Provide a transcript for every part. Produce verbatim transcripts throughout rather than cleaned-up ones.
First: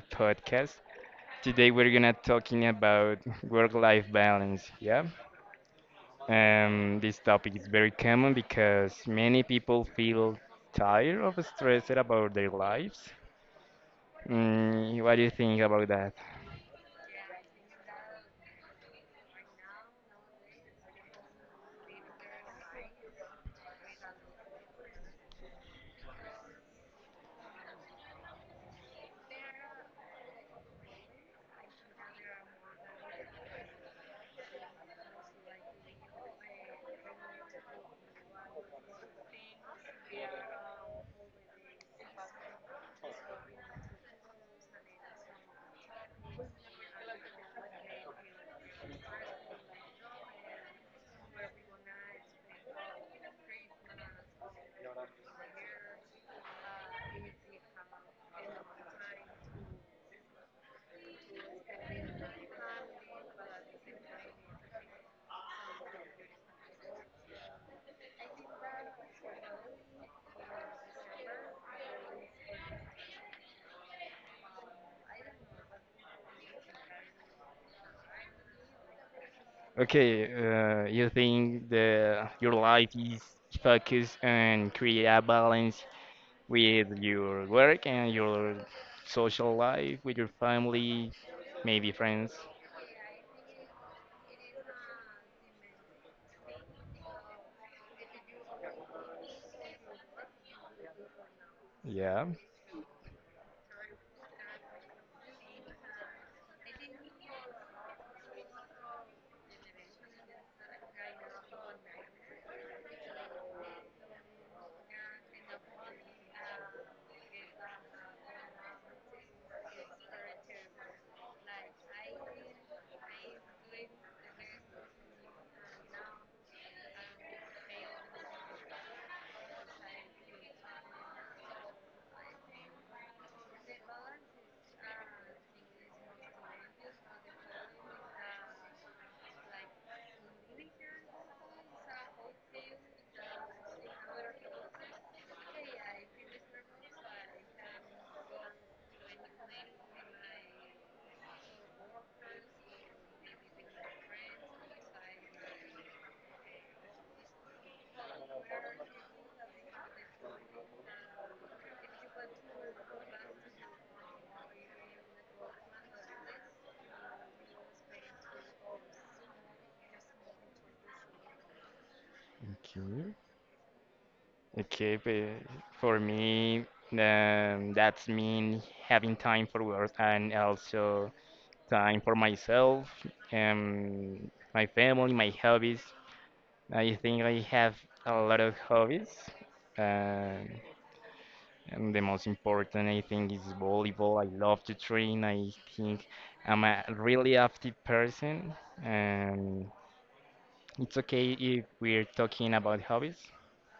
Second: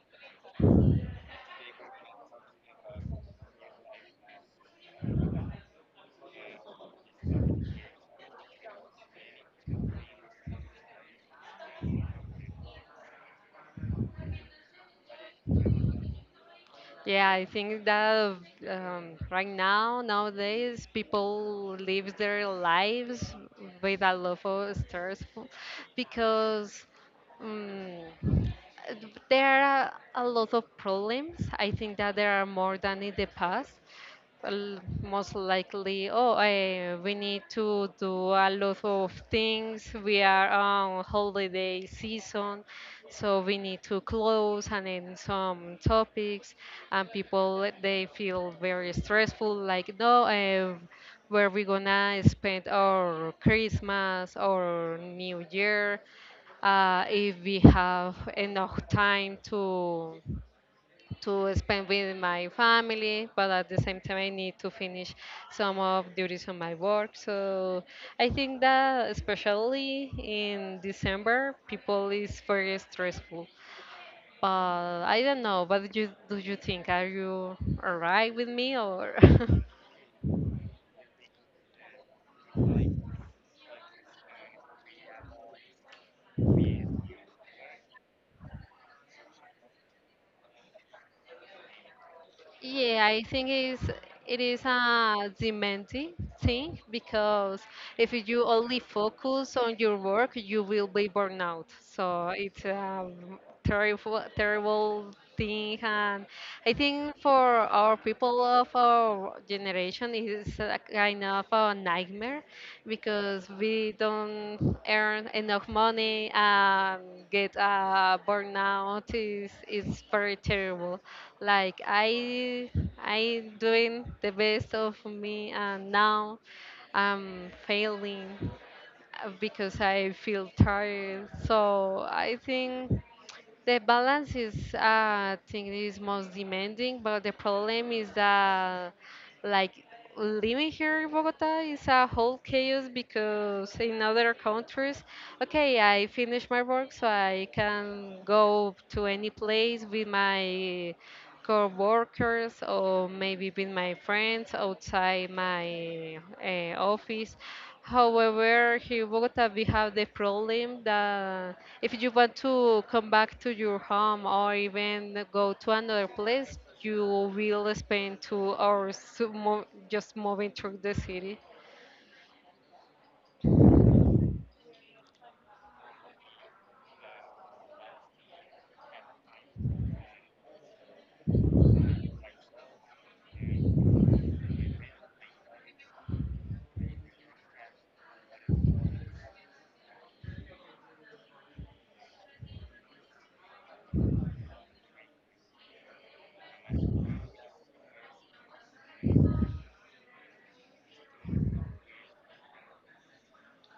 podcast. Today we're gonna talking about work-life balance. Yeah, um, this topic is very common because many people feel tired of stressed about their lives. Mm, what do you think about that? Yeah, I think that um, right now, nowadays, people live their lives with a lot of stress because um, there are a lot of problems. I think that there are more than in the past. L- most likely oh eh, we need to do a lot of things. We are on holiday season, so we need to close and then some topics, and people they feel very stressful, like no eh, where we gonna spend our Christmas or New Year, uh, if we have enough time to to spend with my family, but at the same time, I need to finish some of duties on my work. So I think that especially in December, people is very stressful. But I don't know. What do you do? You think, are you alright with me or? Okay, uh, you think the your life is focused and create a balance with your work and your social life, with your family, maybe friends. Yeah, I think it's, it is a demanding thing because if you only focus on your work, you will be burned out. Yeah. So it's a terrible, terrible thing. And I think for our people of our generation, it is a kind of a nightmare because we don't earn enough money, and get a burnout is, is very terrible. Like I I doing the best of me and now I'm failing uh, because I feel tired. So I think the balance is, uh, I think, is most demanding, but the problem is that, like, living here in Bogota is a whole chaos because in other countries, okay, I finish my work, so I can go to any place with my co-workers or maybe with my friends outside my uh, office. However, here in Bogota, we have the problem that if you want to come back to your home or even go to another place, you will spend two hours to mo- just moving through the city. Okay. Okay, but for me, um, that's mean having time for work and also time for myself, um, my family, my hobbies. I think I have a lot of hobbies. Uh, and the most important, I think, is volleyball. I love to train. I think I'm a really active person. Um, it's okay if we're talking about hobbies.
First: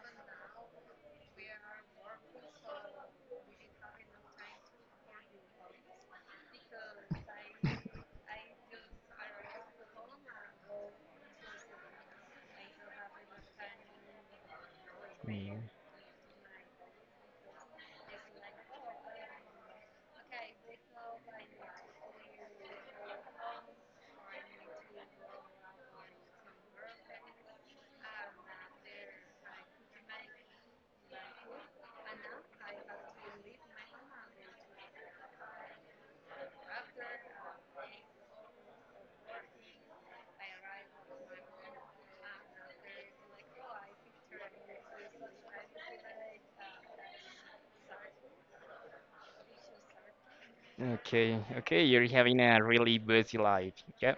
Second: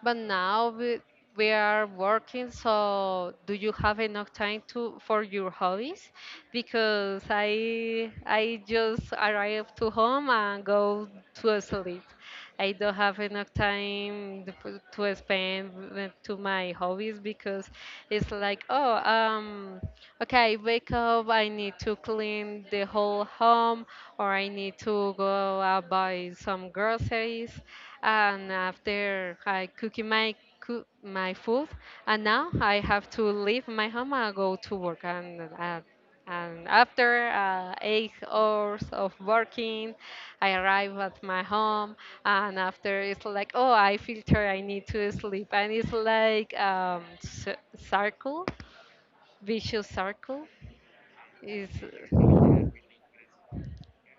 But now we, we are working, so do you have enough time to for your hobbies? Because I I just arrive to home and go to sleep. I don't have enough time to to Mm. spend with- to my hobbies because it's like, oh, um, okay, I wake up, I need to clean the whole home, or I need to go out buy some groceries, and after I cook my cook my food, and now I have to leave my home and go to work. And uh, and after uh, eight hours of working, I arrive at my home, and after it's like, oh, I feel tired. I need to sleep, and it's like um, c- circle, vicious circle. Okay, Is okay, you're having a really busy life. Yep.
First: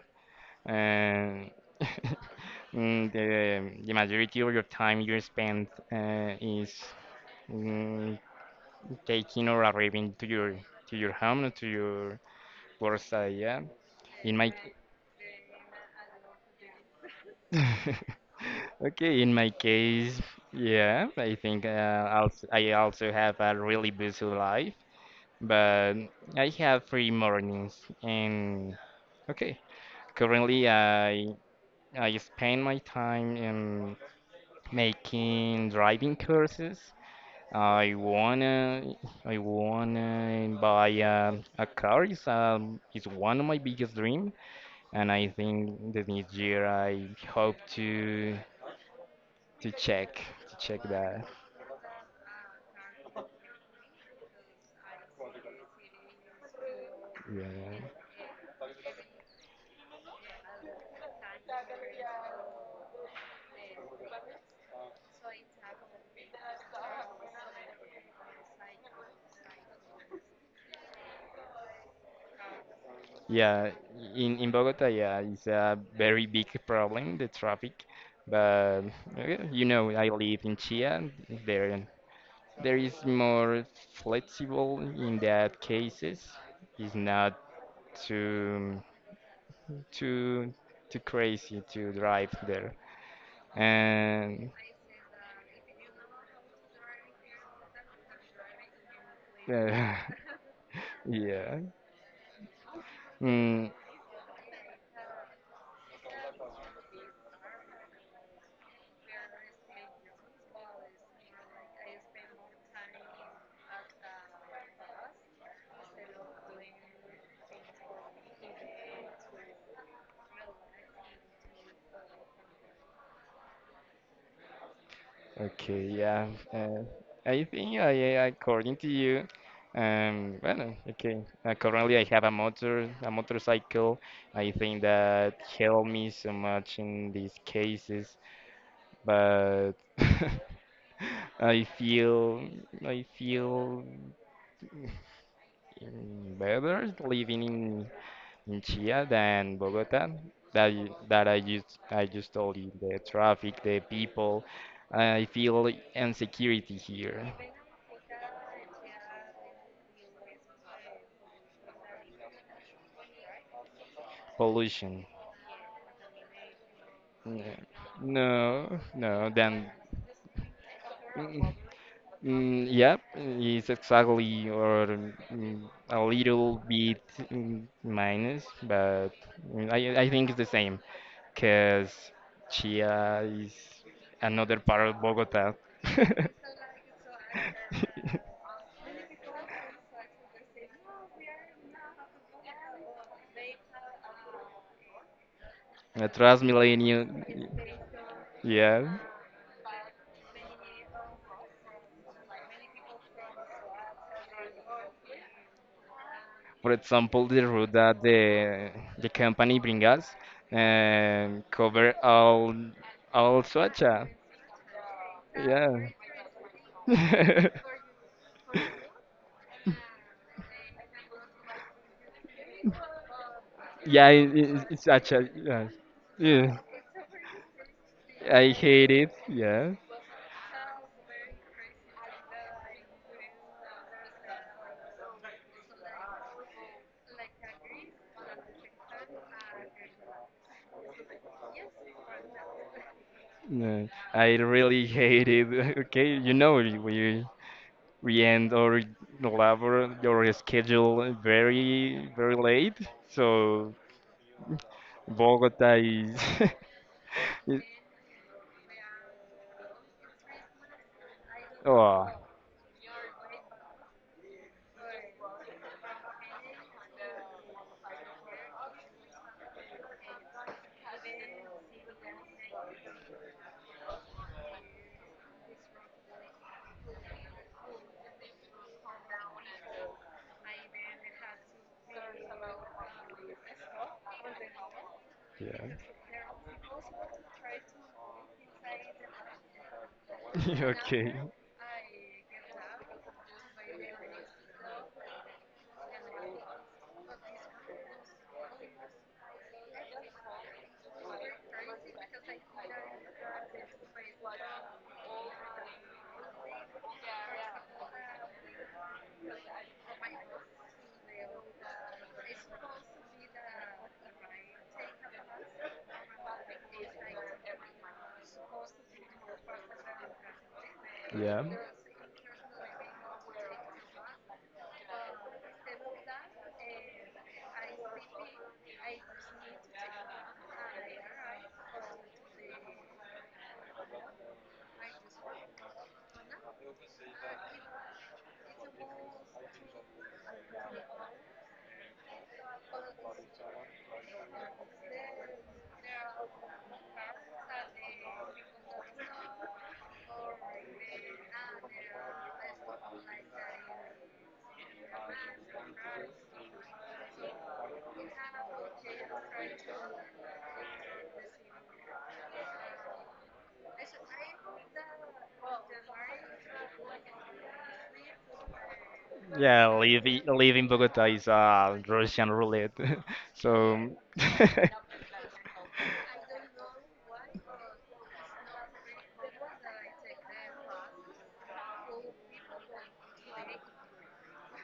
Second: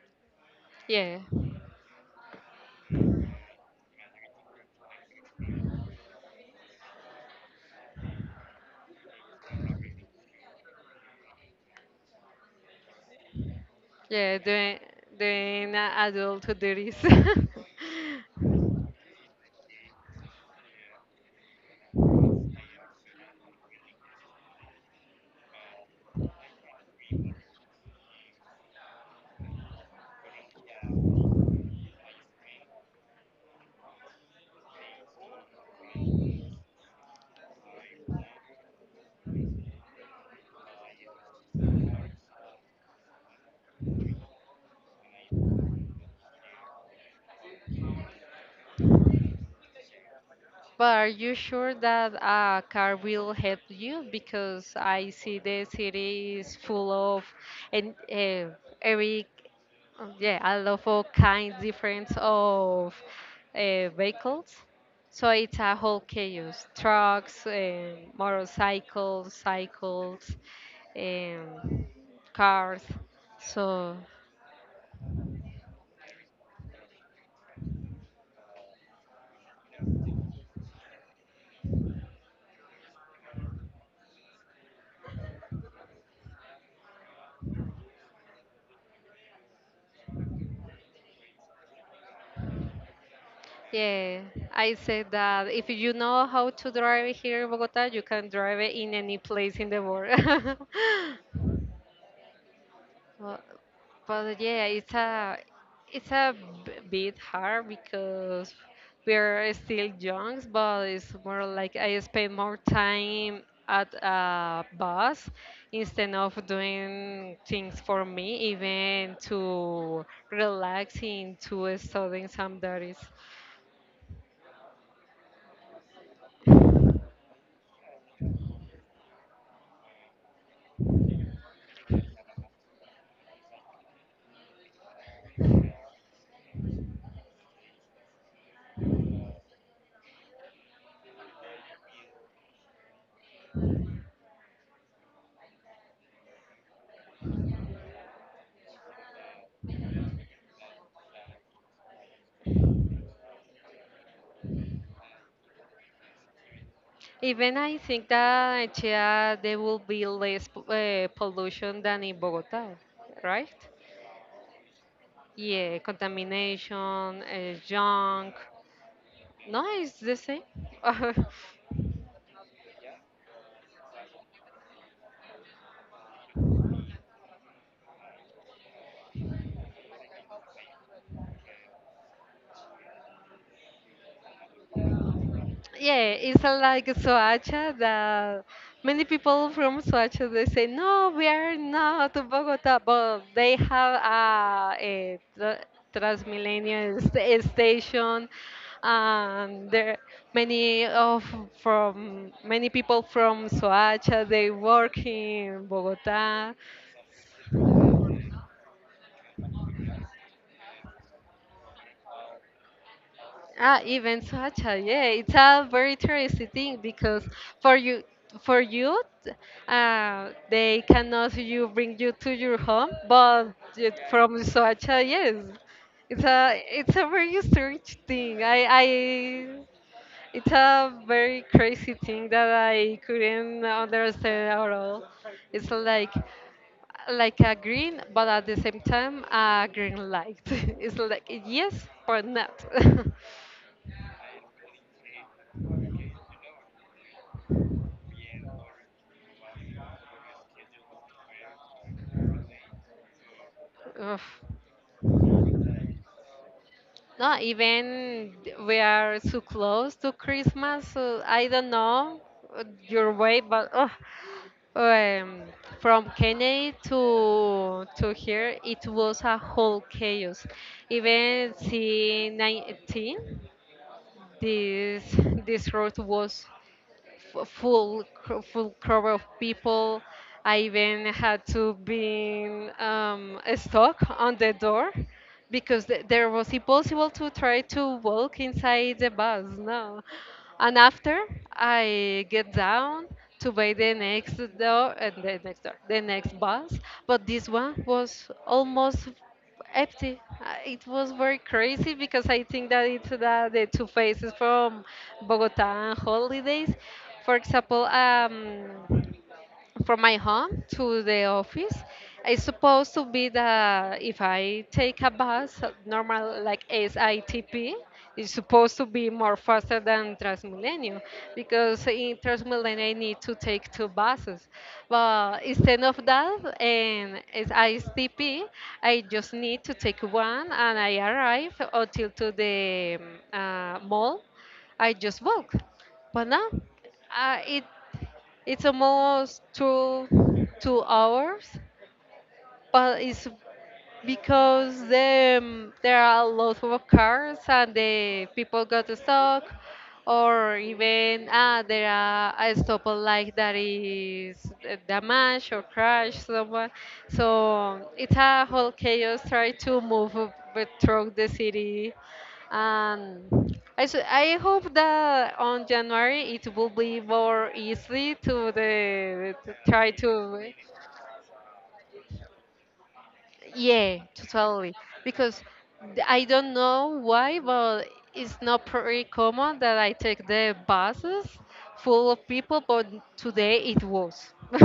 yeah, And mm, the, the majority of your time you spend uh, is mm, taking or arriving to your to your home, or to your worksite. Yeah. yeah. In my Doing doing adult duties. okay, in my case, yeah, I think uh, also, I also have a really busy life. But I have free mornings and okay. Currently, I I spend my time in making driving courses. I wanna I wanna buy a, a car. It's um it's one of my biggest dream, and I think that this year I hope to to check to check But are that. you sure that a car will help you? Because I see the city is full of, Yeah. and uh, every uh, yeah, a lot of all kinds different of uh, vehicles. So it's a whole chaos: trucks, and motorcycles, cycles, and cars. Yeah, So in in Bogota, yeah, it's a very big problem, the traffic. But uh, you know, I live in Chia. There, there is more flexible in that cases. It's not too too too crazy to drive there. yeah, And I said that if you know how to drive here in Bogota, you can drive it in any place in the uh, world. yeah, Well, mm, but yeah, it's a it's a b- bit hard because we are still young, but it's more like I spend more time at a bus instead of doing things for me, even to relaxing, to studying some studies. Okay, yeah. Uh, I think I, I- according to you, um, well, okay. Uh, currently, I have a motor, a motorcycle. I think that helped me so much in these cases, but I feel, I feel mm, better living in in Chia than Bogota. That y- that I just I just told you the traffic, the people. I feel insecurity here. Even I think that in Chía there will be less p- uh, pollution than in Bogota, right? Pollution. Yeah, contamination, uh, Yeah. junk. No, no, No, then. it's the same. Mm, mm, yep, it's exactly or mm, a little bit mm, minus, but mm, I, I think it's the same because Chia is another part of Bogota. Yeah, it's uh, like Soacha that many people from Soacha they say no, we are not to Bogota, but they have a, a tra- Transmilenio, Transmilenio st- station, yeah. and there many of from many people from Soacha they work in Bogota. For example, the route that the the company bring us um, cover all all Ah, Soacha. even Sacha, yeah, it's a Yeah. very interesting thing because for you, for you, uh, they cannot you bring you to your home, but it- yeah, it, from it, it's Sacha, actually. yes, Yeah. it's Yeah. a it's a very strange thing. I I hate it. I Yeah. it's a very crazy thing that I couldn't understand at all. It's like like a green, but at the same time a green light. It's like yes, but not. No, I really hate it. Okay, you know we we we end our labor your schedule very very late. So Ugh. Bogota is. No, is- even we are so close to Christmas. So I don't oh know uh, your way, but ugh, um, from Kennedy to to here, it was a whole chaos. Even C nineteen, this this road was f- full cr- full crowd of people. I even had to be um, stuck on the door yeah. because th- there was impossible to try to walk inside the bus. No, and okay. after I get down to buy the next door and the next door, the next bus, but this one was almost empty. Uh, It was very crazy because I think that it's the, the two faces from Bogota and holidays. For example, um, from my home to the office. It's supposed to be that if I take a bus, uh, normal like S I T P, it's supposed to be more faster than Transmilenio Yeah. because in Transmilenio I need to take two buses. But instead of that, in S I T P I T P, I just need to take one and I arrive until to the um, uh, mall. I just walk. But no, uh, it it's almost two two hours but it's because the, um, there are lots of cars and the people got stuck, or even ah, there are a stoplight that is uh, damaged or crashed someone, so it's a whole chaos try to move uh, but through the city, and I, s- I hope that on January it will be more easy to the to Yeah, try living to. living Bogota is a Russian roulette. so Yeah, totally. Because th- I don't know why, but it's not pretty common that I take the buses full of people, but today it was.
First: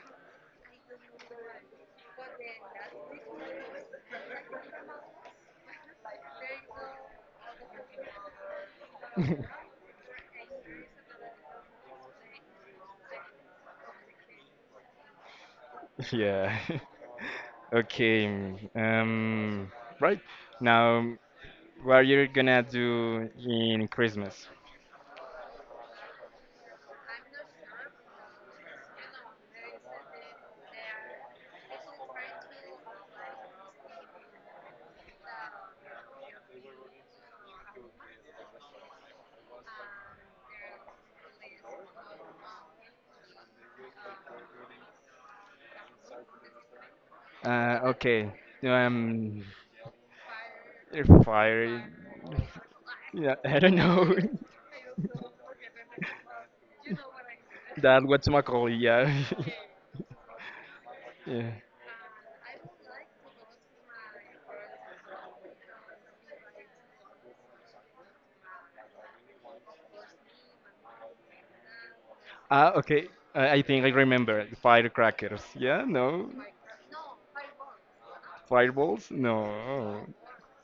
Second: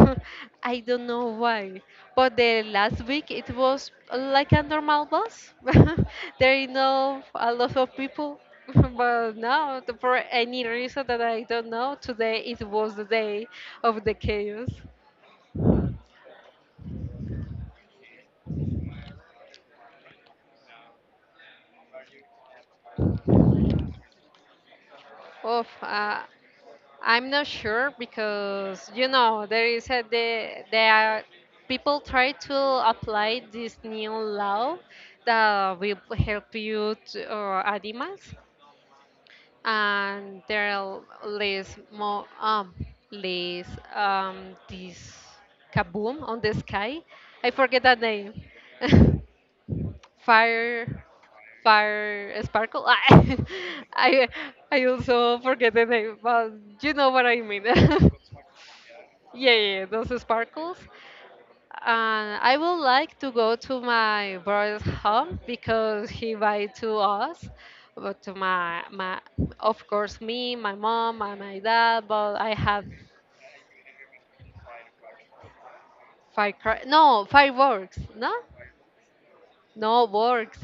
I don't know why. But the last week it was like a normal bus. There is no a lot of people. But now, th- for any reason that I don't know, today it was the day of the chaos. Yeah. Okay. mm, Um, right. Now, what are you gonna do in Christmas? Of uh, I'm not sure because you know there is a the there are people try to apply this new law that will help you to, or animals, and there are less more um less um this kaboom on the sky. I Uh, forget that okay. name. Um, Fire air fryer. Fire Sparkle. Yeah, I don't know. I I also forget the name, but you know what I mean. Yeah, That what's my call? Yeah. yeah, those sparkles. Yeah. And I would like to go to my brother's home because he invited to us, but to my my of course me, my mom, and my dad. But I Ah, have okay. I I think I remember firecrackers. Yeah, no. fire no fireworks, no Fireballs? no No. works,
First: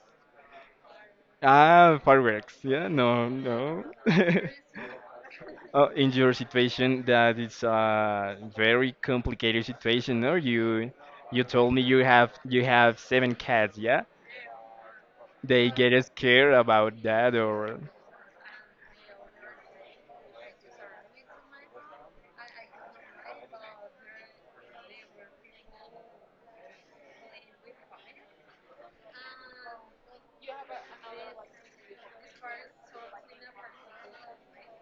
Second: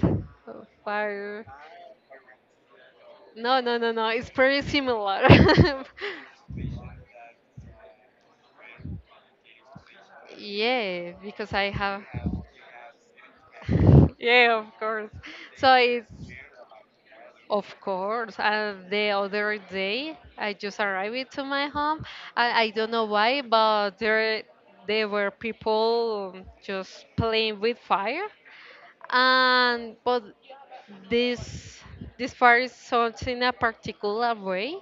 fire. Ah, fireworks. Yeah, no, No, no, no. no, no. It's pretty similar. Oh, in your situation, that it's a very complicated situation. No, you Yeah, you because I told me you have. have you have seven cats. Yeah, Yeah, of course. they So get it's scared about that, of or course. And the other day, I just arrived to my home. I, I don't know why, but there there were people just playing with fire. And but this this part is sold in a particular way,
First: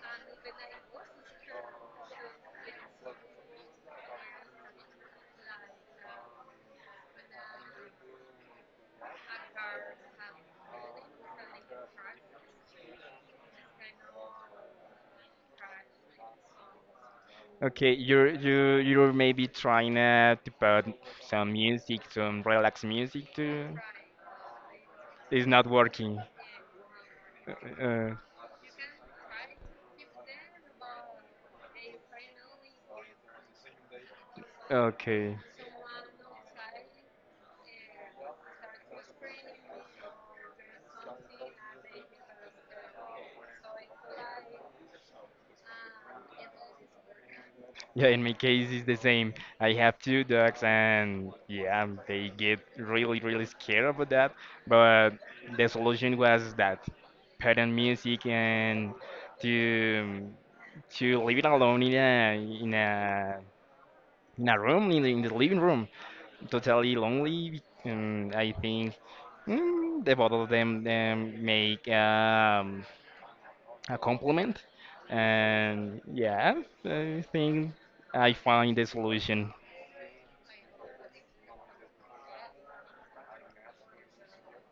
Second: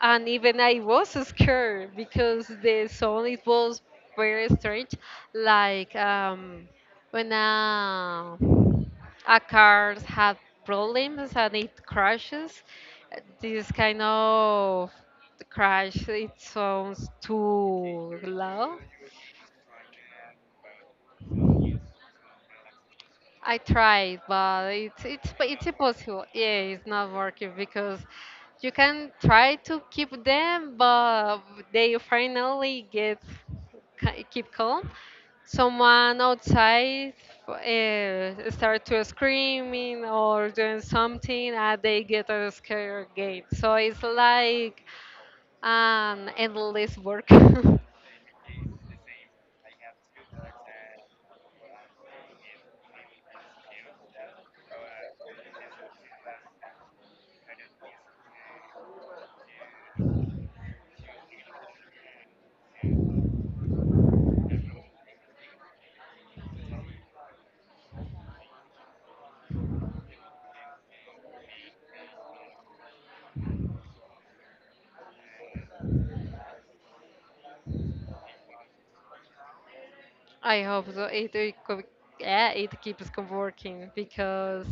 and even I was scared because the sound it was very strange, like um, when a a car had problems and it crashes. This kind of crash it sounds okay, too you're you loud. you're maybe trying uh, to put some music, some relaxed music I to. tried, but it's it's It's p- it's not working. impossible. Yeah, it's not working because Uh, you can try to keep them, but they finally get ca- keep calm. okay. Someone outside uh, start to screaming or doing something, and they get uh, scared again. So it's like an endless work. Yeah, in my case, it's the same. I have two dogs, and yeah, they get really, really scared about that. But the solution was that putting music and to to leave it alone in a in a in a room in the, in the living room, totally lonely. And I think mm, the both of them um, make um, a compliment. And yeah, I think I find the solution. I hope so. It, it, co- yeah, it keeps co- working because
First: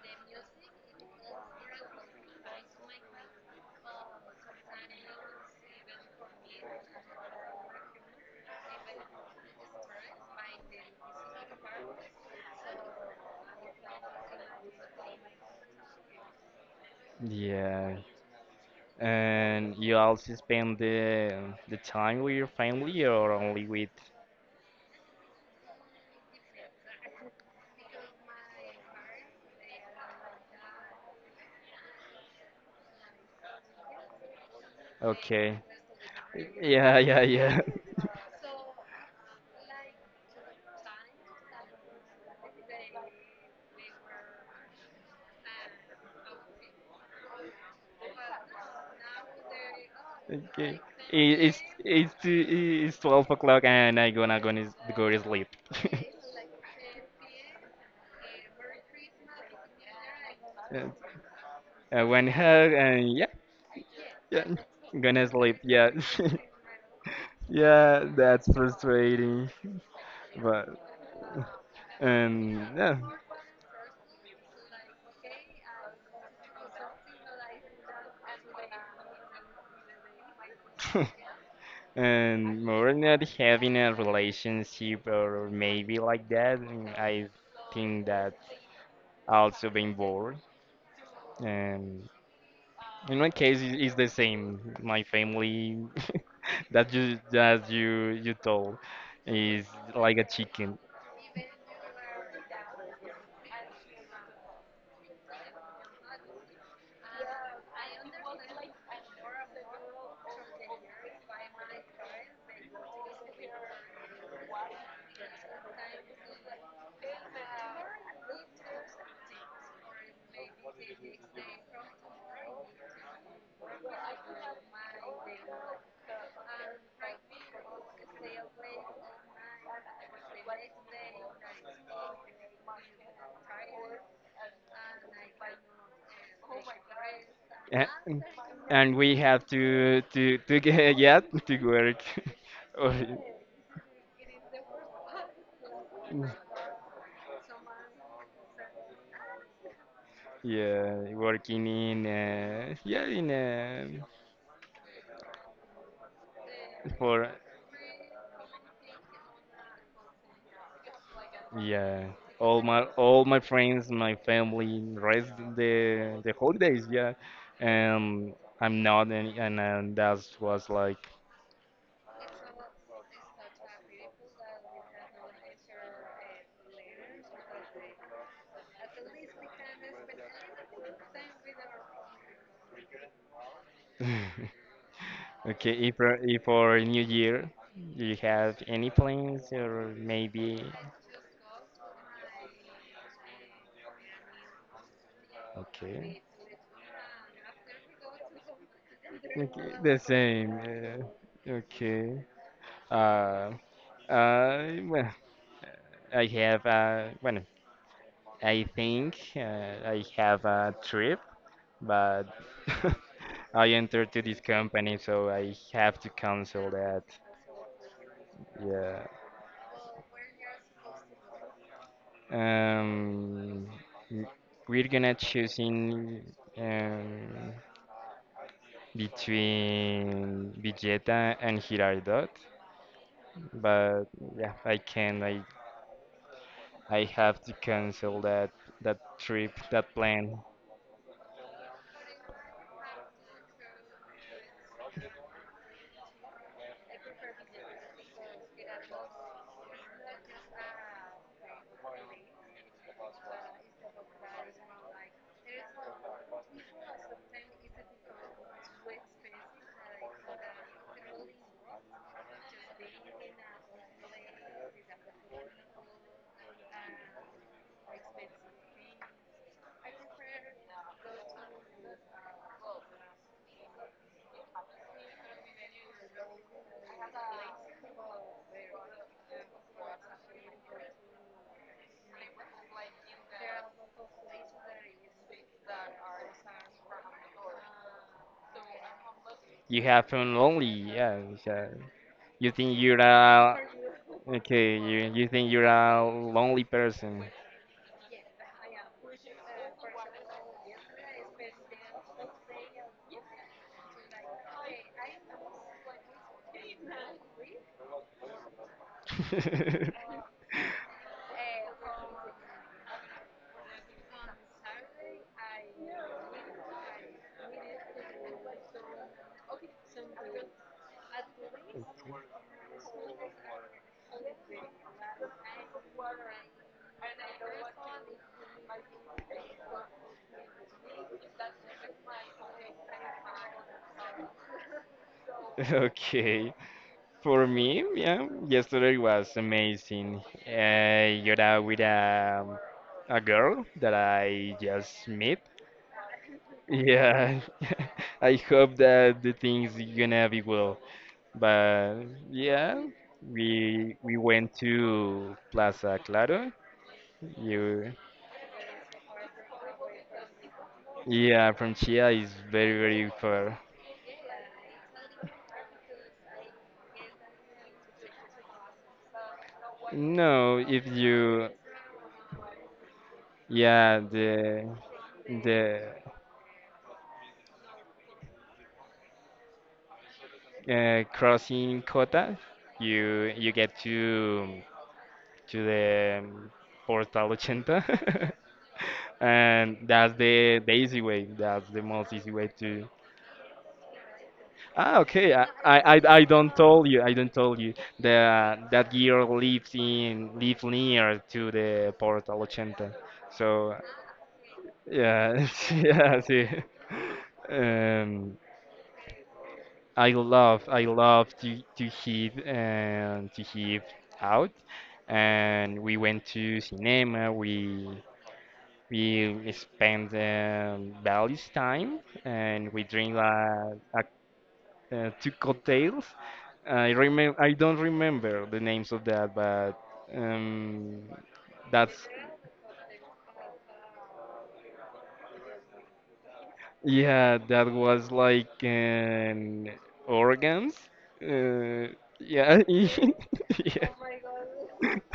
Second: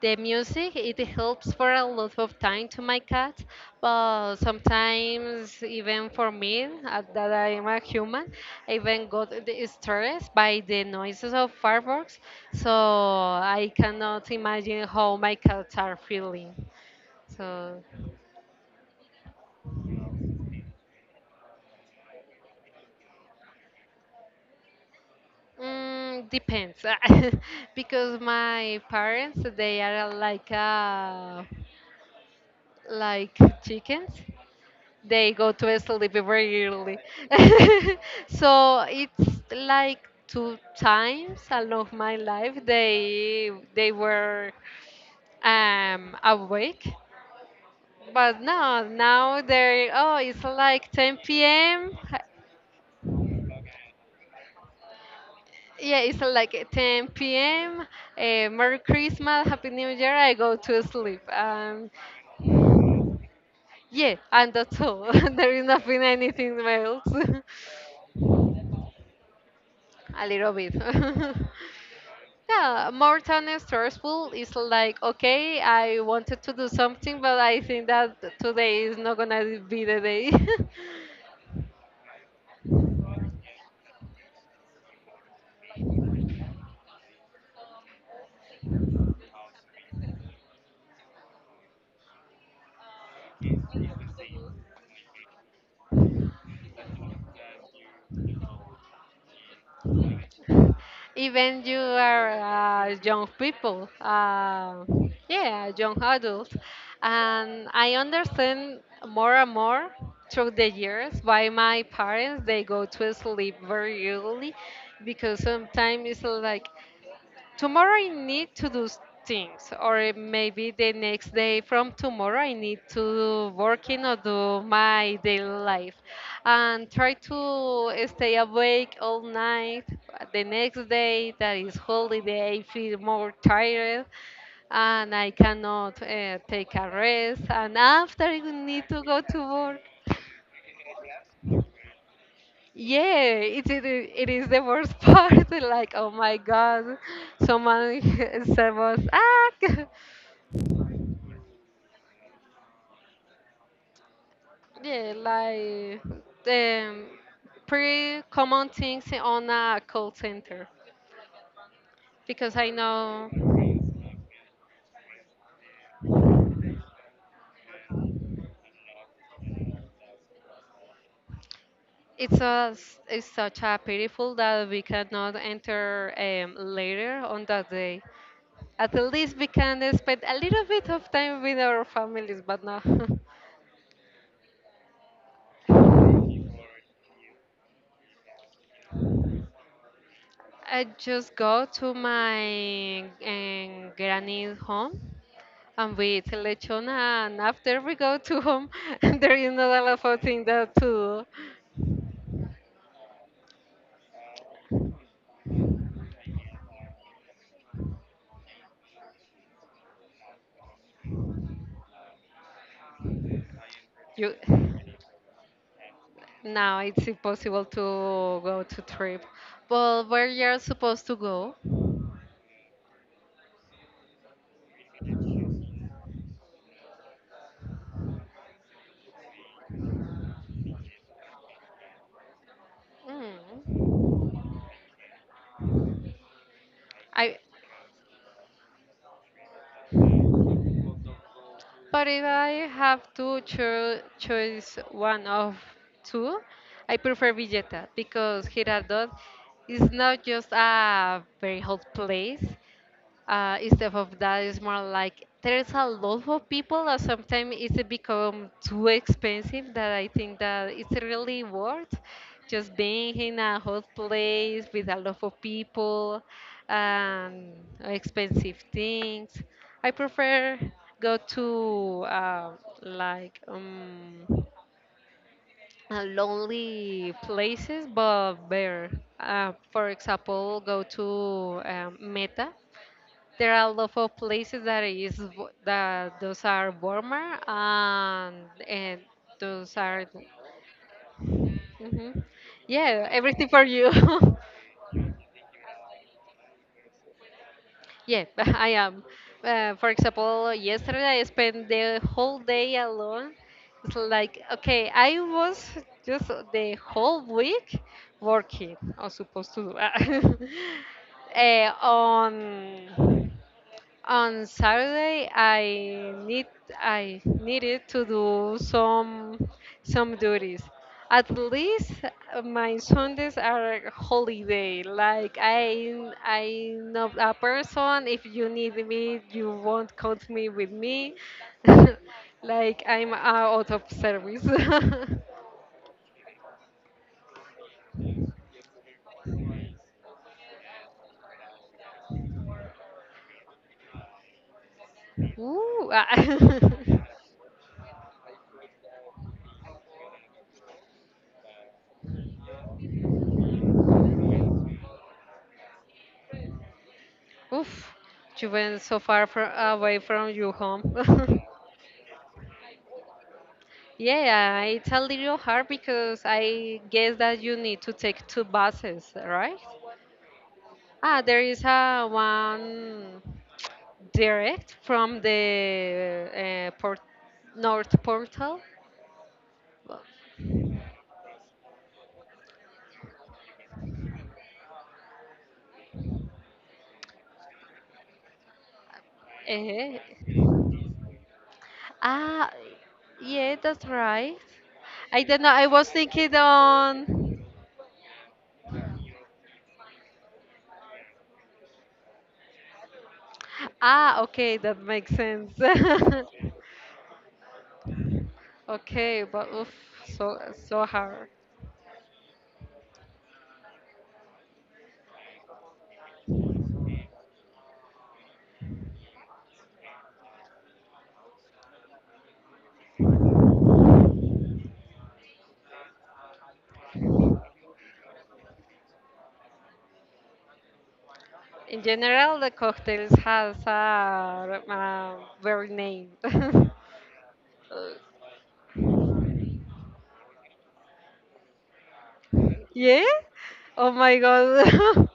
the music it helps for a lot of time to my cat, but sometimes even for me, uh, that I am a human, I even got the stress by the noises of fireworks. So I cannot imagine how my cats are feeling. So Yeah. And you also spend the the time with your family or only with? mm, depends. Because my parents they are like a like chickens, they go Okay. to sleep very early. Yeah, yeah, yeah. So it's like two times along my life they they were um awake, but no, now they're oh, it's Okay. like ten It, it's p.m. it's t- it's twelve o'clock and I gonna gonna s- go to sleep. Yeah, it's like ten p.m., uh, merry Christmas, happy New Year, I go to Uh, sleep, um uh, One hug and yeah, yeah, yeah. and that's all. Gonna There sleep. is Yeah. nothing anything else. Yeah, that's frustrating, A little but bit. and Yeah, yeah, more than stressful is like, okay, I wanted to do something, but I think that today is not gonna be the day. and more not having a relationship or maybe like that. And I think that also being bored. And in my case, it- it's the same. My family that you that you you told is like a chicken. Even you are uh, young people, uh, yeah, young adults, and I understand more and more through the years why my parents they go to sleep very early because sometimes it's like tomorrow I need to do s- things, or maybe the next day from tomorrow I need to work in or do my daily life, and try to stay awake all night. The next day that is holiday, I feel more tired, and I cannot uh, take a rest. And A- after I need and to we go to have work. to to to get yeah to work or Yeah, it, it, i- it is the worst part. Like, oh my God, someone said was ah yeah working in uh, yeah in uh, Yeah, like um, for pretty common things on a call center yeah because all I my all know. my friends my family rest the the holidays yeah um I'm not any, and and that was like It's, a, it's such a pitiful that we cannot enter um, later on that day. At least we can spend a little bit of time with our families, but no. okay if for- if for New Year do you have any plans or maybe. I just go to my um, granny's home, and we Okay. eat lechona. And after we go to home, there is Okay, not a the lot of things same. that to do. Uh, okay. Uh, I well, I have uh, well, I think uh, I have a trip, but I entered to You, this company, so I have to cancel now that. it's impossible to go to Yeah. trip. But where you're supposed to go? Um, w- we're gonna choosing um between Vegeta and Girardot, Mm. but yeah, I can't. I I I have to cancel that that trip, that plan. But if I have to cho- choose one of two, I prefer Villeta, because Girardot is not just a very hot place, uh, instead of that, it's more like there's a lot of people and sometimes it's become too expensive that I think that it's really worth just being in a hot place with a lot of people and expensive things. I prefer go to uh, like um, uh, lonely places, but better. Uh, for example, go to um, meta, there are a lot of places that is w- that those are warmer, and and those You have are been lonely, yeah. It's, uh, hmm, You think you're yeah, everything a for you. okay. You you think you're a lonely person. Yeah, I am. Uh, for example, yesterday I spent the whole day alone. It's like okay, I was just the whole week working. I'm supposed to do uh, on On Saturday, I need I needed to do some some duties. At least uh, my Sundays are holiday. Like I I know a person. If you need me, you won't count me with me. Like I'm out of service. Okay. For me, yeah, yesterday was amazing. Uh, you're out with a a girl that I just met. Ooh, I- Yeah, I hope that the things gonna be well. But yeah, we we went to Plaza Claro. oof! You You went so far from, away from your home. yeah, from Chia is very very far. Yeah, it's a little hard because I guess that you need to take two buses, right? No, if Ah, there you is a one yeah the direct from the the uh, port north portal. uh, crossing Cota, you you get to to the um, Portal Ochenta, and Eh, that's the the easy way. That's the most easy way ah, to. yeah, that's right. Ah, I okay. don't I, know. I I, was I I thinking don't told you. I don't on. told you that that girl lives in live near to the Porta Ochenta. So Ah, okay, that makes yeah, sense. yeah, see. Um, Okay, but oof, I so love I so hard. love to to hear and to hear out, and we went to cinema. We we spent um, Valley's time and we drink uh, uh, two cocktails. I remem I don't remember the names of that, but um, In that's general, the cocktails has a, a very name. yeah, that was like an organs. Uh, yeah, Yeah? yeah. Oh my god.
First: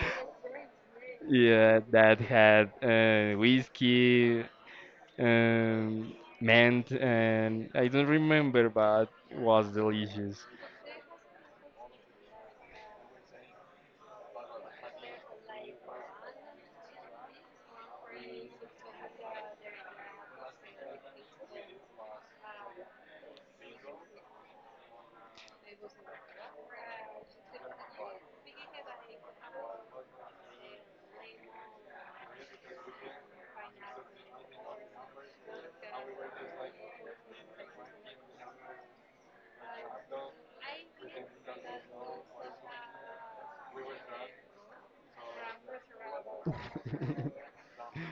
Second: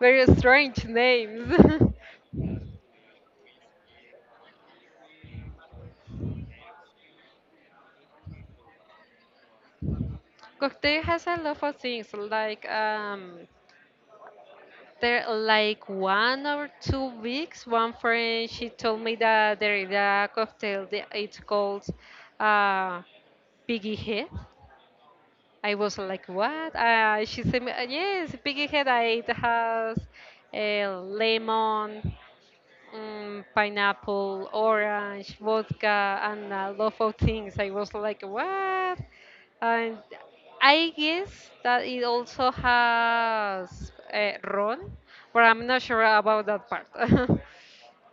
Very strange names. Yeah, that had uh, whiskey, um, mint, and I don't remember, but was delicious. Cocktail has a lot of things like um, there like one or two weeks, one friend, she told me that there is a cocktail that it's called uh piggy head. I was like, what? Uh, she said, me, "Uh, yes, piggy head. I- It has uh, lemon, um, pineapple, orange, vodka, and a lot of things. I was like, what? And I guess that it also has uh, ron, but I'm not sure about that part.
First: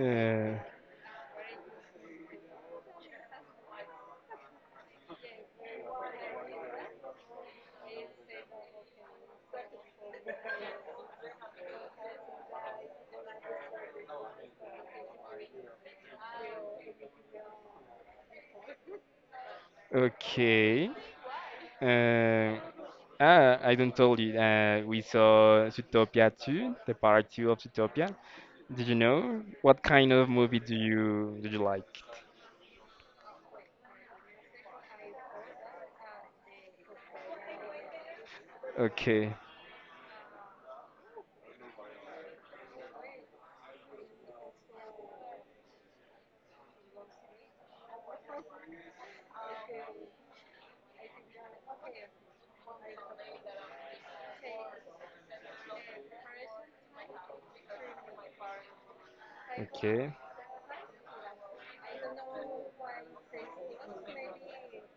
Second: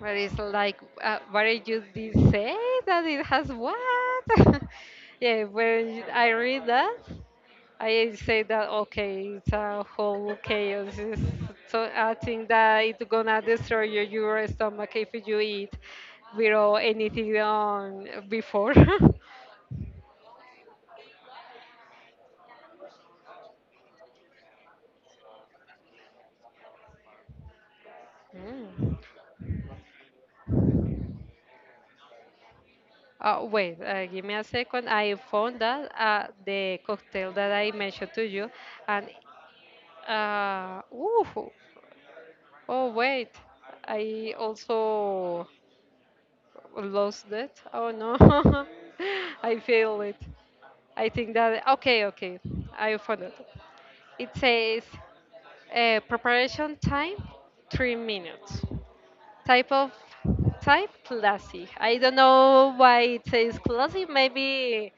But it's like, uh, what did you did say that it has what? Yeah, when I read that, I say that okay, it's a whole chaos. It's, so I think that it's gonna destroy your, your stomach if you eat without anything on before. okay. Uh, ah, I don't told you. Uh, we saw Zootopia two, the part two of Zootopia. Did Mm. you know? What kind of movie do you do you like? Uh, wait, uh, give me a second. I found that uh, the cocktail that I mentioned to you, and Okay. uh, ooh, oh wait, I also lost it. Oh no, I feel it. I think that okay, okay, I found it. It says uh, preparation time three minutes. Type of Okay. type classy. I don't know why it says classy. Maybe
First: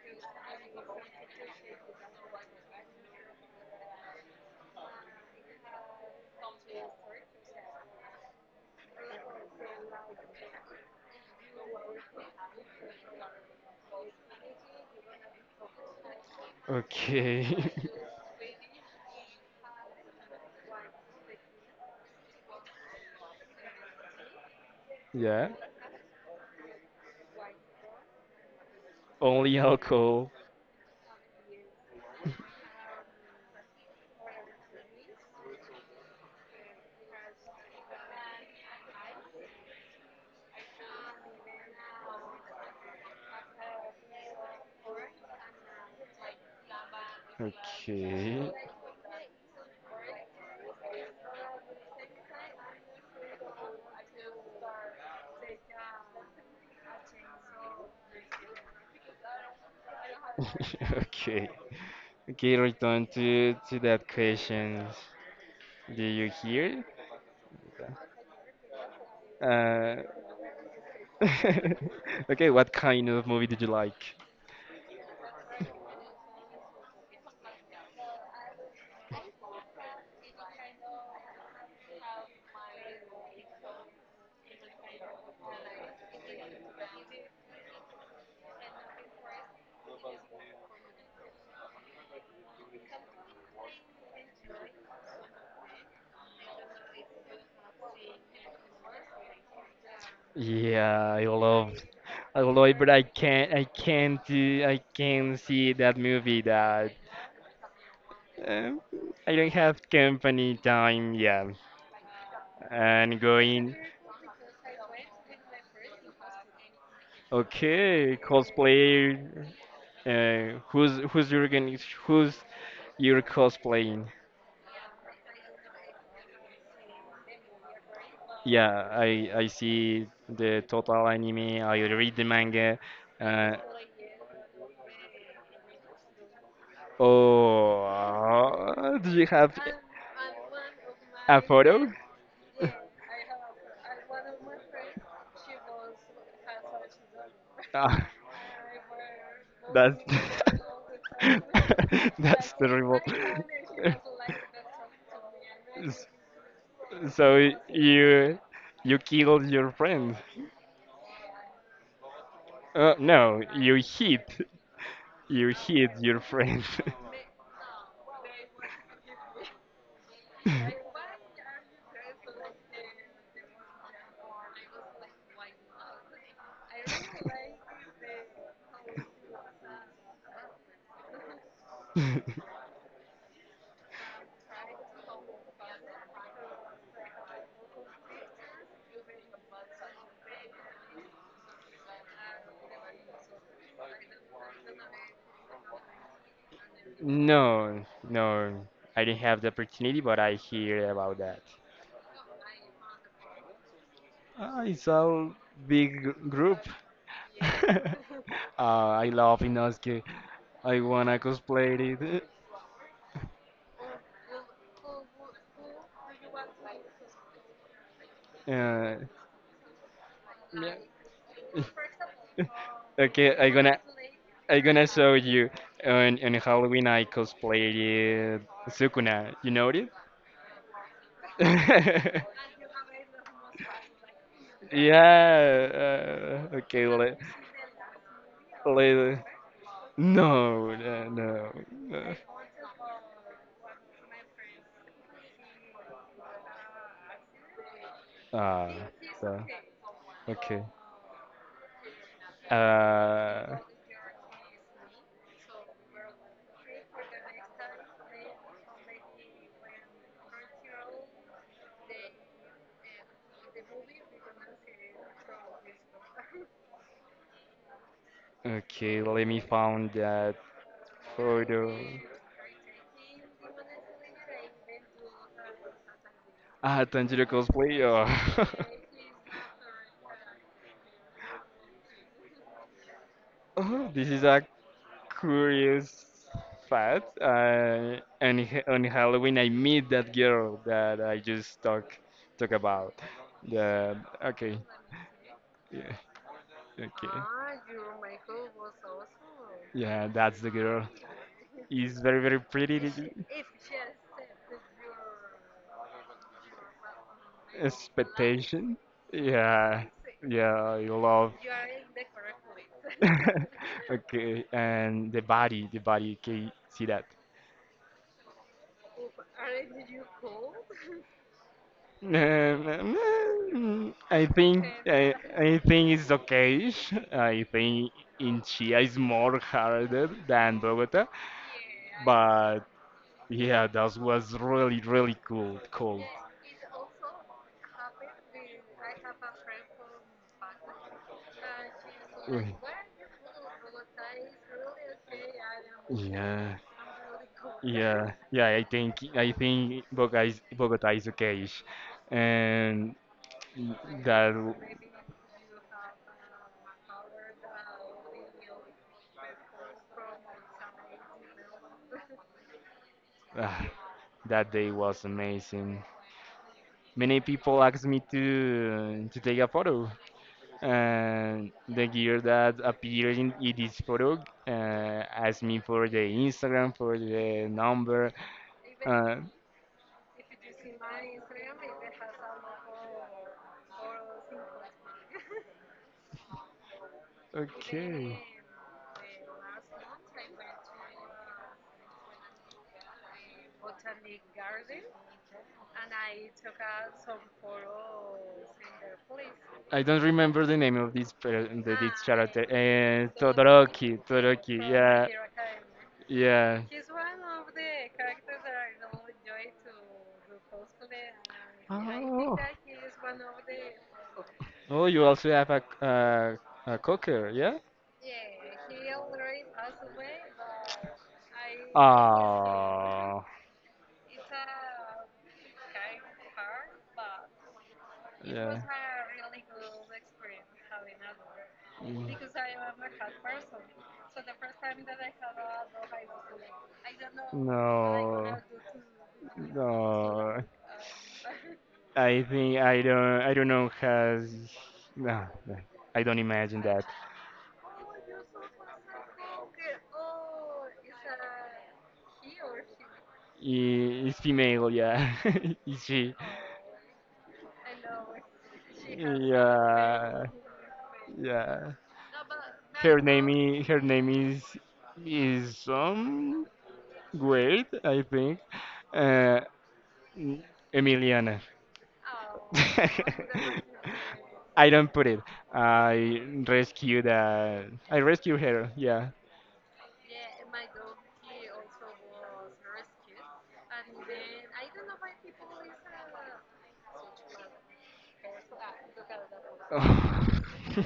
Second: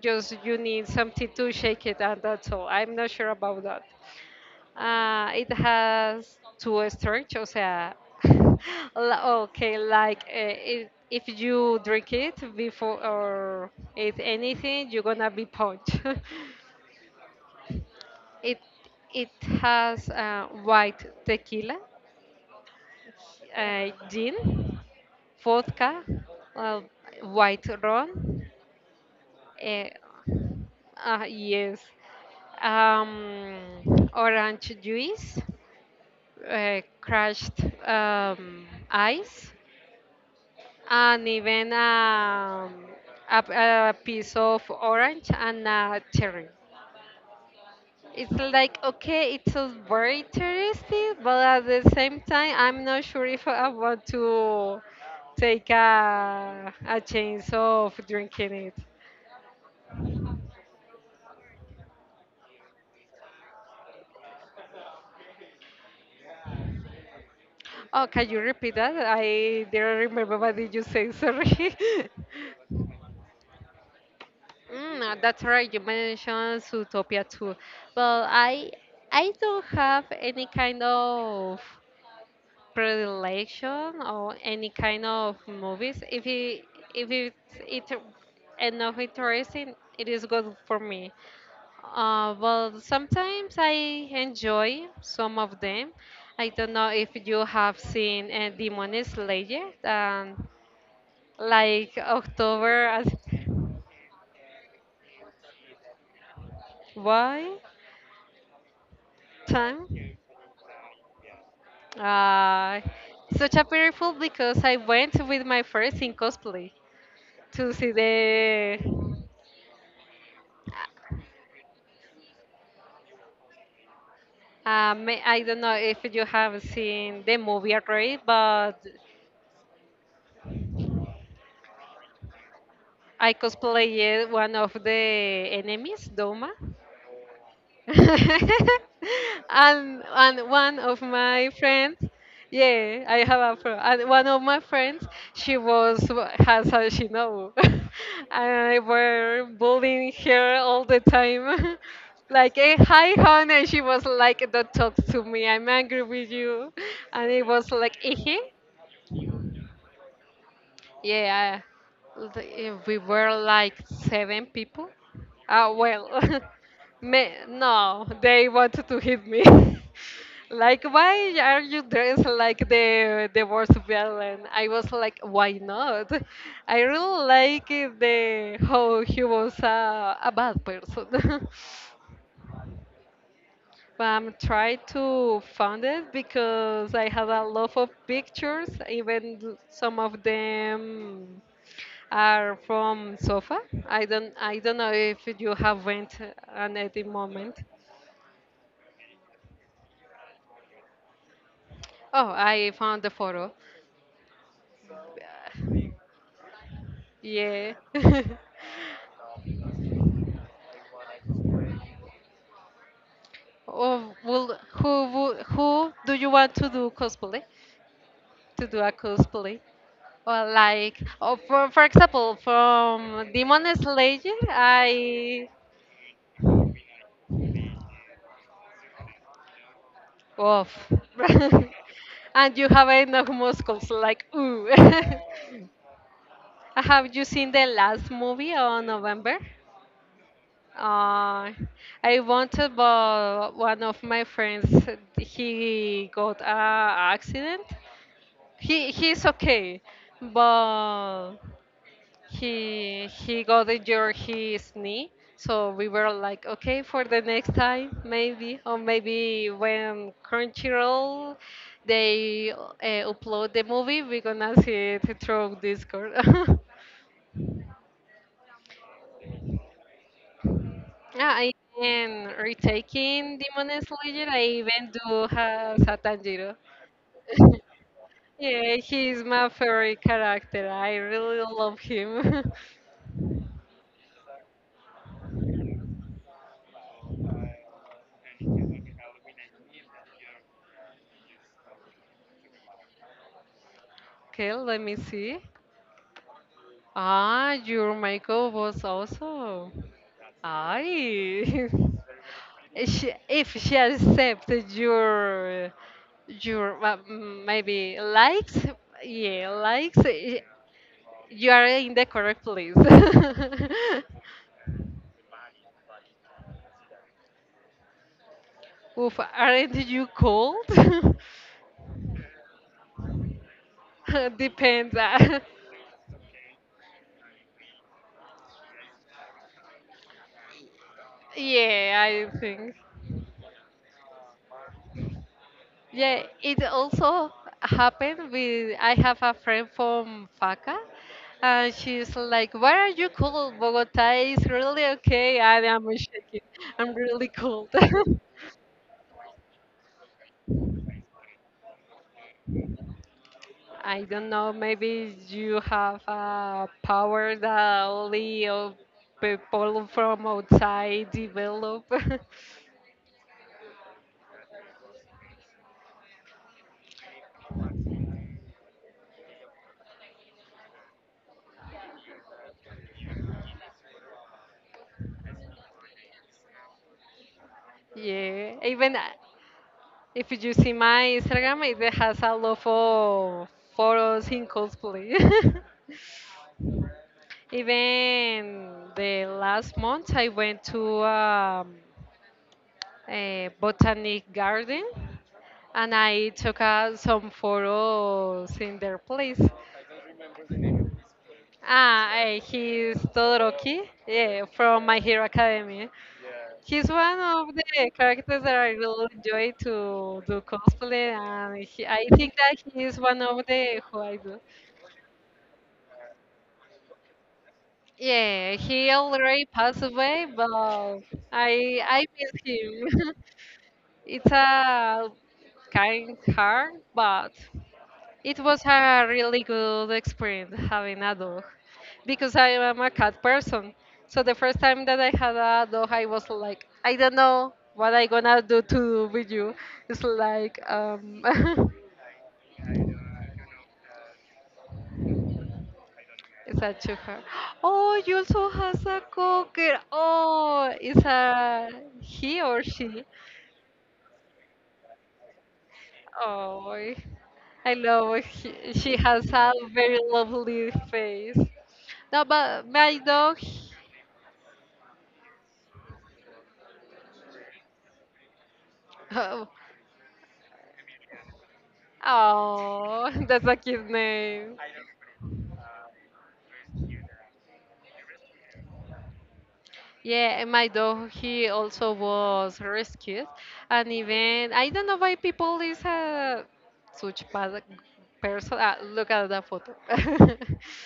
just you need something to shake it, and that's all. I'm not sure about that. Uh, it has two stretch, o sea, la- okay, like uh, if, if you drink it before or eat anything, you're gonna be punched. Okay. It it has uh, white tequila, uh, gin, yeah. vodka, uh, white rum. Only Uh, alcohol. uh, yes, um, orange juice, uh, crushed um, ice, and even um, a, a piece of orange and a cherry. It's Okay. like, okay, it sounds very interesting, but at the same time, I'm not sure if I want to take a, a chance of drinking it. okay. Okay, return to to that question. Do you hear? Oh, can you repeat that? I Uh, didn't remember what did you say, sorry. Okay, what kind of movie did you like? Mm, uh, that's right. You mentioned Zootopia too. Well, I I don't have any kind of predilection or any kind of movies. If it if it's it enough interesting, it is good for me. Uh, well, sometimes I enjoy some of them. I don't know if you have seen uh, Demon Slayer, um, Yeah, I loved, like I loved, October but I as can't, I can't, do- I can't see that movie. That why um, I don't have time. company time. Yeah, Uh, and such a going. beautiful because I went with my friends in cosplay. To see Okay, the cosplay. Uh, who's who's your organ- who's your cosplaying? uh, I don't know if you have seen the movie already, but Yeah, I I see the total anime. I read the manga. I Uh, cosplayed one of the enemies, Doma. Oh, and uh, do you have and one of a my photo? friends, yeah, I have a friend. And one of my friends, she was, has a shinobu, and Ah, I were that's bullying her all the time. that's Like hey, terrible. hi hon, and she was like don't talk to me, I'm angry S- with you. And it So was like eh eh, you you killed your friend? yeah, the- eh, Uh, we were no, like you hit seven people. you Ah, hit well, your friend. me, no, they wanted to hit me. Like, why are you dressed like the the worst villain? I was like, why not? I really like eh, the how he was a, a bad person. I'm trying to find it because I have a lot of pictures, even th- some of them are from sofa. I don't I don't know if you have went on at the moment. No, no, I didn't have the opportunity, but I hear about that. Oh, I found the photo. Ah, it's a big gr- group. Yeah. uh, I love Inosuke. I wanna cosplay it. Oh, well, who wo- who do you want to do cosplay? To do a Uh, cosplay? Well, yeah. like oh, for for example, from Okay, I Demon gonna Slayer, I gonna show I you on on Halloween I cosplayed Sukuna. You know it? oof, and you have enough muscles, yeah. like ooh. Uh, okay. Have la- you seen the last movie on Later. November? No. No. No. Uh, No. I wanted, but one of my friends, he got a accident. Ah. He he's so- okay, Okay. but he he Uh. got injured his knee, so we were like okay for the next time, maybe, or maybe when crunchyroll they uh, upload the movie, we're gonna see it through discord. Okay, let me find that Yeah, I photo. am retaking demon slayer, I even do have satanjiro. Ah, Tanjiro cosplay. Oh. Yeah, he's my favorite character, I really love him. Oh, this is a curious fact. Uh, on Ha- on Halloween, I meet that girl that I just talk talk about. The. Okay, Okay. let me see. Yeah. Okay. Ah, your makeup was also. Yeah, that's the girl. Aye. He's very very If pretty. She- if she accepted your your uh, m- maybe likes, Expectation? yeah, Yeah, likes, y- yeah, you love. you are in the correct place. Okay, and the body, the body, can you see that. Oof, aren't you cold? Um, mm, I, think Depends. I, uh, I think it's okay. I think in Chia is more harder than Bogota, yeah, I but think. yeah, that was really really cool. Cool. Yeah, it also happened with I have a friend from Faca, and she's Mm. like, why are you cool? Bogota is really okay and I'm shaking. Yeah. I'm really cold. Yeah, yeah, I think I think Bogota is Bogota is okay, and I don't that know, maybe you have a power that only uh, people from outside develop. ah, that day was amazing. Many people asked me to to take a photo, and the gear that appeared in, in this photo uh, asked me for the Instagram, for the number. Yeah, even uh, Uh, if you see my Instagram, it has a lot of photos in cosplay. okay. Even the last month, I went to um, a botanic garden and I took uh, some photos in their place. I don't remember the name of this per- the this Ah, eh, character. he's Uh, Todoroki, Todoroki, yeah, Todoroki. from My Yeah, Hero Academy. yeah. He's one of the characters that I really enjoy to do cosplay, and he, I think Oh. that he is one of the who I do. Oh, you also have a c- uh, a cooker. Yeah? Yeah, he already passed away, but I I miss him. Ah. It's a kind hard, but it was a really good experience having a dog, because I Dog. am a cat person. So the first time that I had a dog, I was like, I don't know what I gonna do to with you. It's like um, I think I don't. I don't know. Has no. No. I don't imagine it's I a that. chuha. Oh, you also has a cocker. Oh, it's a he or she. I- It's female. Yeah. Is she? Oh, Oh, I I love he- she has a very lovely face. yeah. No, No, but dog, my dog. is. Her name is. Is some. Great, I think. Uh, Oh, n- Emiliana. oh, that's a cute name. I don't put it. I rescue that. I rescue her. Yeah. Yeah, and my dog, he also was rescued. And even, I don't know why people is a such bad person. Ah, look at that photo.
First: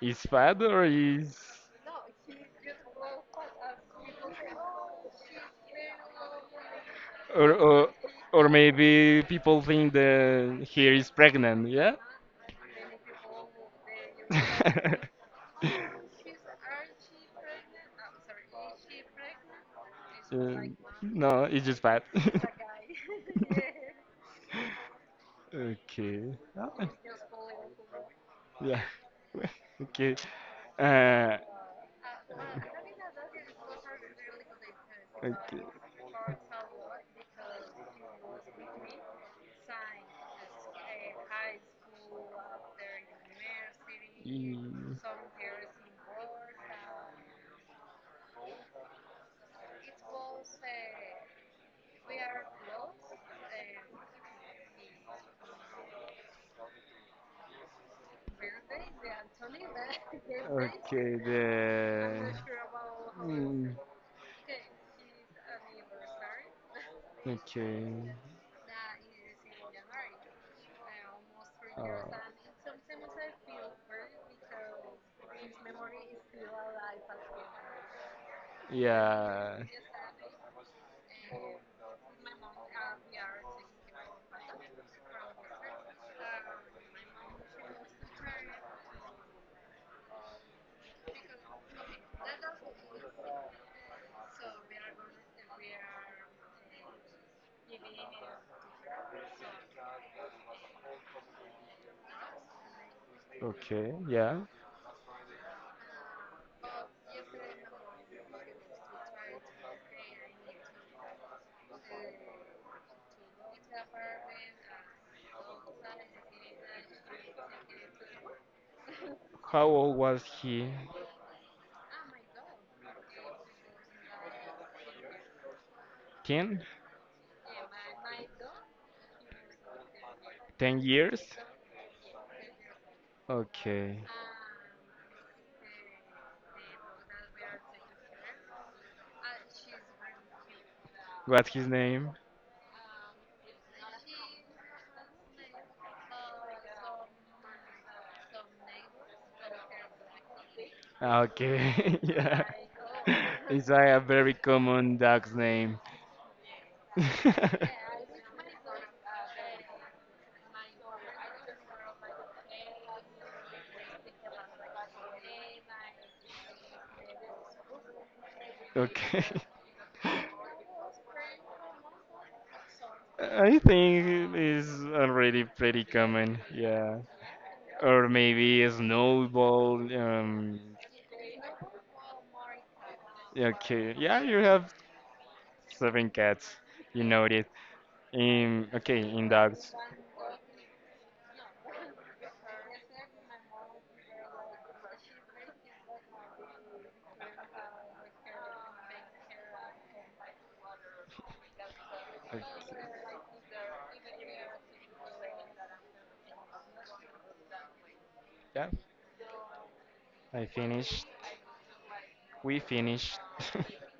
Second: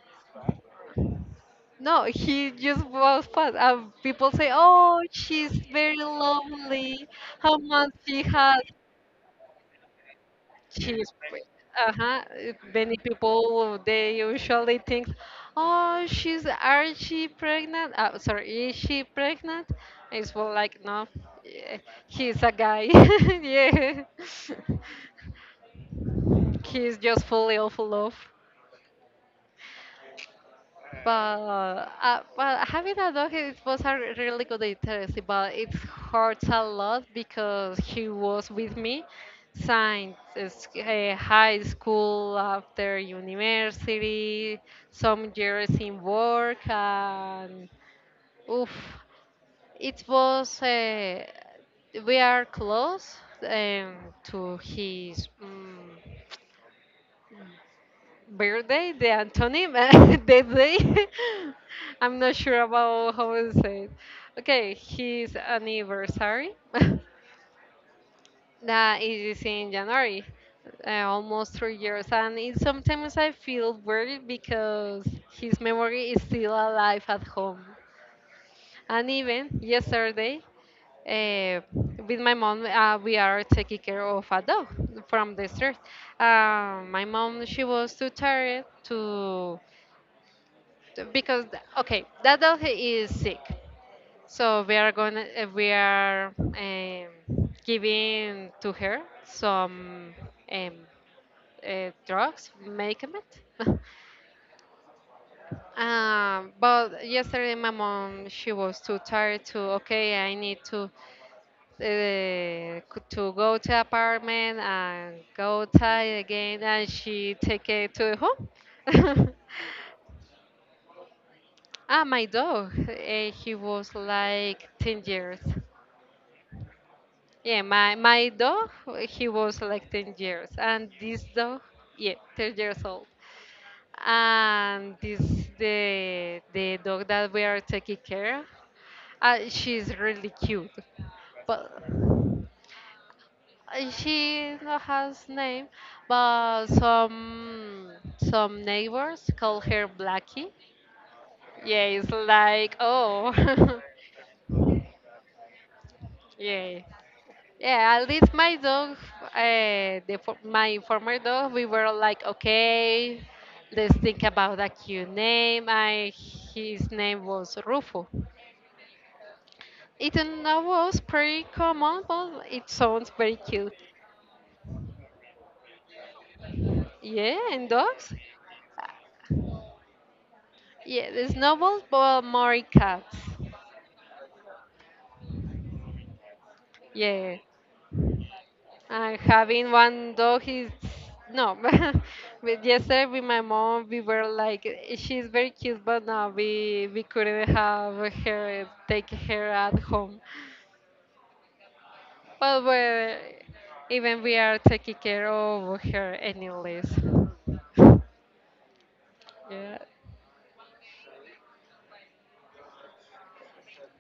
is fat or is No, he just was fat. And people say, "Oh, she's very lovely. or, How or much she or has?" maybe people think that he is She's pregnant. Yeah. uh-huh. uh, Many people they usually think, oh, she's are she pregnant? Uh, sorry, is she pregnant? It's more Yeah. like no, No, it's yeah, just bad. he's a guy. Yeah, Okay. Oh, he's just fully of love. yeah. Okay. But Uh, uh, but having a dog it was a really good interest, but okay. it hurts a lot because he was with me since it's, uh, high school, after university, Mm. some years in work, and oof, it was. Uh, we are close um, to his. Um, birthday, the antonym, the day. Okay, I'm the. not sure about how to Mm, say it. Okay, his anniversary. okay. That is in January, uh, almost three Uh, years, and it, sometimes I feel worried because his memory is still alive at home. And even yeah. yesterday, uh, with my mom, uh, we are taking care of a dog from the street. Uh, my mom, she was too tired to because okay that dog is sick, so we are going to we are um, giving to her some um, uh, drugs medicament. Okay, yeah. Um, but yesterday my mom she was too tired to okay I need to uh, c- to go to apartment and go outside again, and she take it to the home. How old was he? Ah, my dog. Uh, he was like ten years. ten? Yeah, my my dog, he was like ten years, ten and years? this dog, yeah, ten years old. Okay. And this the the dog that we are taking care of. Uh, she's really cute, What's his but name? uh, she no has name, but some some neighbors call her Blackie. Ah, Yeah, okay. it's yeah. like oh, It's like a very common dog's name. yeah. Yeah, at least my dog, uh, the, fo- my former dog, we were like, okay, let's think about a cute name. I, his name was Rufo. okay. It now was pretty common, but it sounds very I cute. think it's already pretty common. Yeah. Yeah, and Or dogs? maybe a snowball. Um, Yeah, it's noble, but more cats. okay, yeah, you have seven cats. You know Yeah. it. In okay, And in having dogs. one dog is no. But yesterday with my mom, we were like, "Eh, she's very cute, but no, we we couldn't have her take her at home. Okay. But we're, even we are taking care of her anyways. Yeah, Yeah. I finished. We finished.